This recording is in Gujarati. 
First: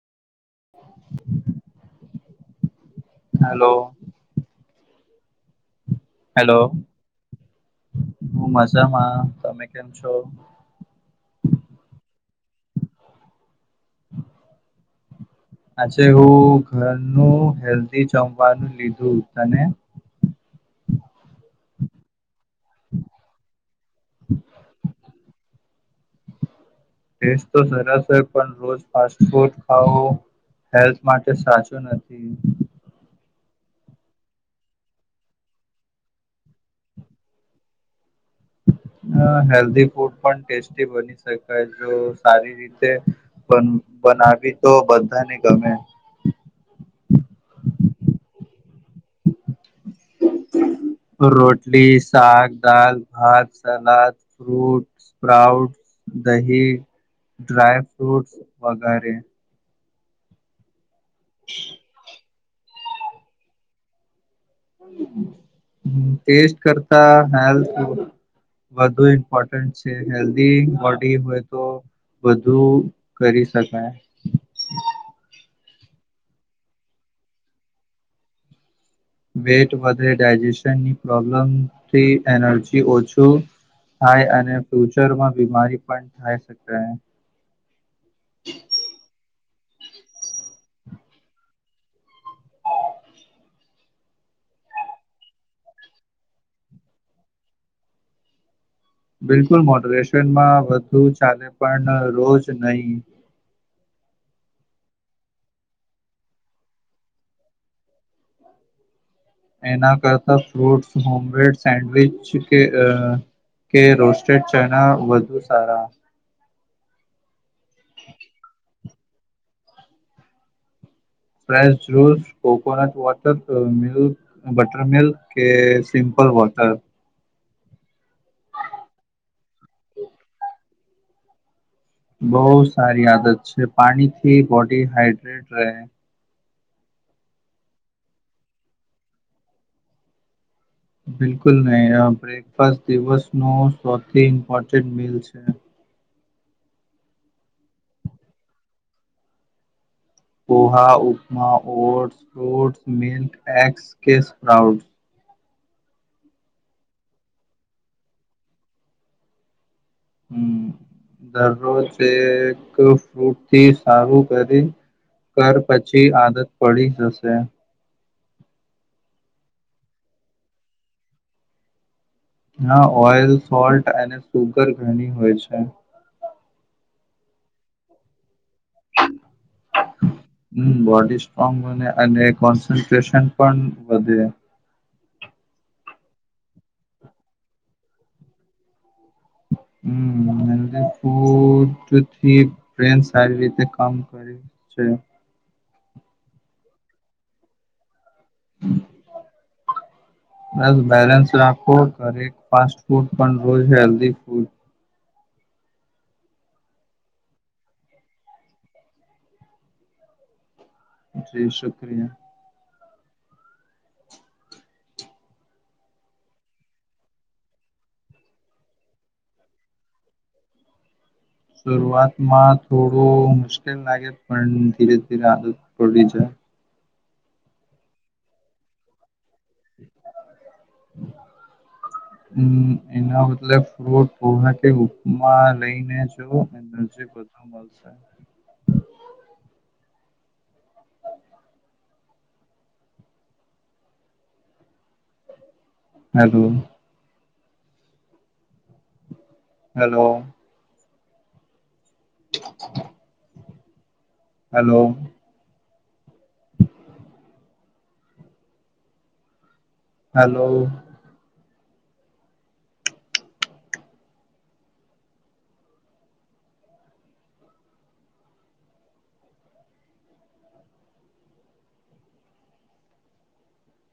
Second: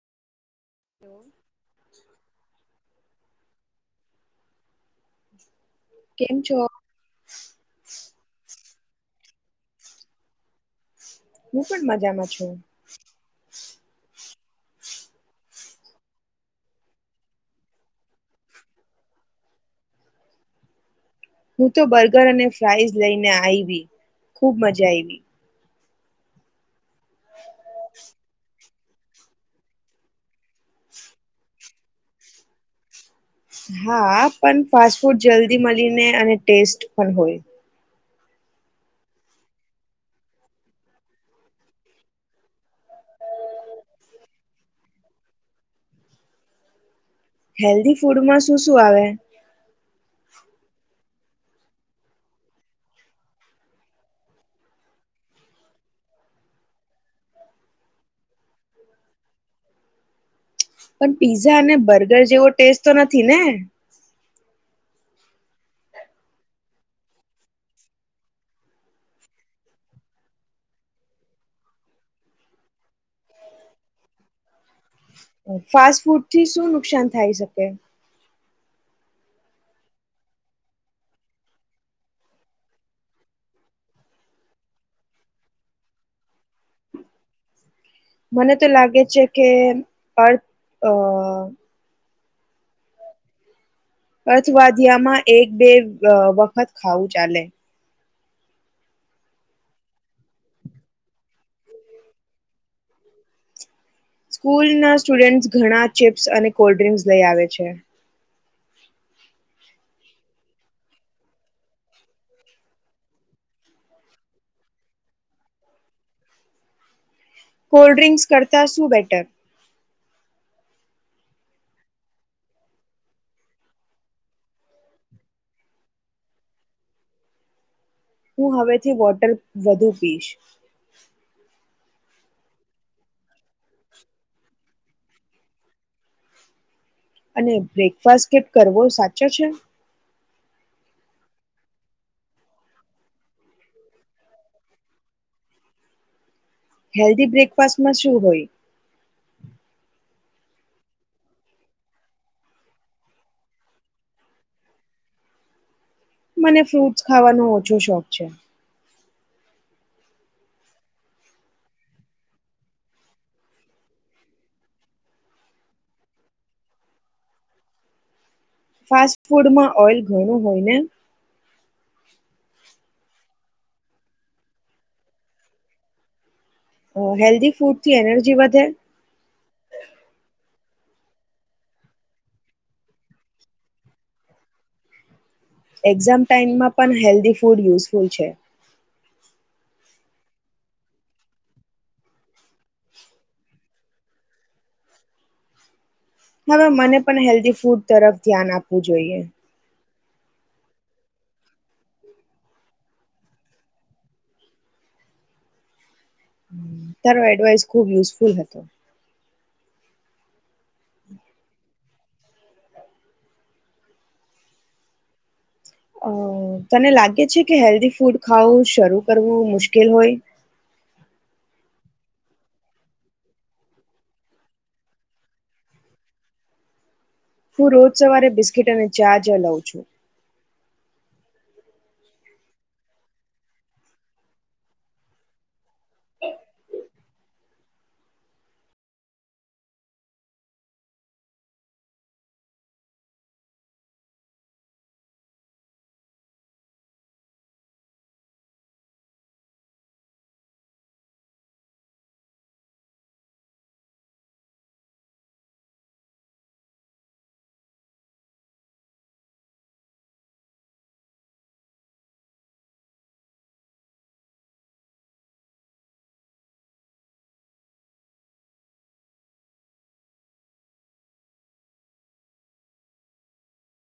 હેલો કેમ છો હેલો જમા, તમે કેમ છો. હુ, પણ મજામાં છું. [inaudible] આચછે, હુ ઘરનું હેલ્ધી, જમવાનું લીધું તને [inaudible] હુ, તો બર્ગર અને ફ્રઇઝ લઈને આવી ખુબ મજા આવી ટેસ્ટ, તો સરસ હોય, પણ રોજ ફાસ્ટ ફૂડ ખાવું હેલ્થ, માટે સાચું નથી હા, પણ ફાસ્ટ ફૂડ જલ્દી મળીને અને ટેસ્ટ પણ હોય. હ હેલ્ધી ફૂડ, પણ ટેસ્ટી બની શકાય જો સારી રીતે બનાવી, તો બધાને ગમે હેલ્ધી ફૂડમાં શું શું, આવે. રોટલી, શક દાલ ભત સલાદ ફ્રૂટ સ્પ્રાઉટ દહી, ડ્રાય ફ્રૂટસ વગેરે. પણ, પીઝા અને બર્ગર જેવો ટેસ્ટ તો નથી, ને ટેસ્ટ, કરતા હેલ્થ વધુ ઇમ્પોર્ટન્ટ છે, હેલ્ધી બોડી હોય, તો બધુ, કરી શકાય. ફાસ્ટ, ફૂડ થી શું નુકસાન થાય શકે. વેટ વધારે ડાયજેશનની, પ્રોબ્લેમથી એનર્જી ઓછું. થાય અને ફ્યુચરમા, બીમારી પણ થાય શકે. મને તો લાગે છે, કે અર્થ અ અર્થવાદ્યામા, એક બે વખત ખાવું ચાલે બિલકુલ, મોટરેશનમા વધુ ચાલે પણ રોજ નહી. સ્કૂલના, સ્ટુડન્ટ્સ ઘણા ચિપ્સ અને કોલ્ડ ડ્રિંક્સ લઈ આવે છે. એના કરતા ફ્રૂટ્સ, હોમમેડ સેન્ડવિચ કે. કે રોસ્ટેડ, ચણા વધુ સારા કોલ્ડ્રિંક્સ કરતા શું, better fresh, juice coconut water milk, butter milk કે સિમપ બ બોટ્ટલ હુ હવેથી, વોટર વધુ પીશ બહુ સારી આદત છે, પાણીથી બોડી હાઈડ્રેટ રહે. અને, બ્રેકફાસ્ટ કે કરવો સાચો છે. બિલકુલ નહી. આ બ્રેકફાસ્ટ દિવસનો સૌથી ઇમ્પોર્ટન્ટ મિલ છે. હેલ્ધી, બ્રેકફાસ્ટમાં શું હોય. પહા, ઉપમા ઓટ્ ફ્રૂટ્સ મિલ્ક એગસ કે સ્પ્રાઉટ્ મને ફ્રૂટસ ખાવાનો, ઓછો શોખ છે. હમ્મ દરરો, જ ફૂટથી સારું કરી કર પછી આદત, પડી જશે ફાસ્ટ ફૂડમા ઓઈલ ઘણું હોય, ને ઓઇલ, સોલ્ટ અને સુગર ઘણી હોય છે. હેલ્ધી ફૂડથી એનર્જી, વધે હમમ, બોડી સ્ટ્રોંગ બને અને કોન્સન્ટ્રેશન પણ વધે એક્ઝામ, ટાાઈમમાં પણ હેલ્ધી ફૂડ યુઝફુલ છે. હ હ, ફો ટ સારી રીતે કામ કર છે. હમ્મ હવે, મને પણ હેલ્ધી ફૂડ તરફ ધ્યાન આપવું જોઈએ બસ, બેલેન્સ રાખો ઘરે ફાસ્ટ ફૂડ પણ રોજ હેલ્ધ ફૂડ તારો, એડવાઈસ ખુબ યુઝફુલ હતો. જી શુક્રિયા અ તને લાગે છે, કે હેલ્ધી ફૂડ ખાવું શરૂ કરવું મુશ્કેલ હોય. [inaudible] શરૂઆતમાં થોડુ, મુશ્કેલ લાગે પણ ધીરે ધીરે આદત પડી જાય હુ રોજ સવારે બિસ્કીિટ, અને ચા જ લઉં છુ. હમ, એના બતલેબ ફટ કે ઉપમા લઈને છ. હ, બ છે. હલો. હેલો. હલો. હેલો.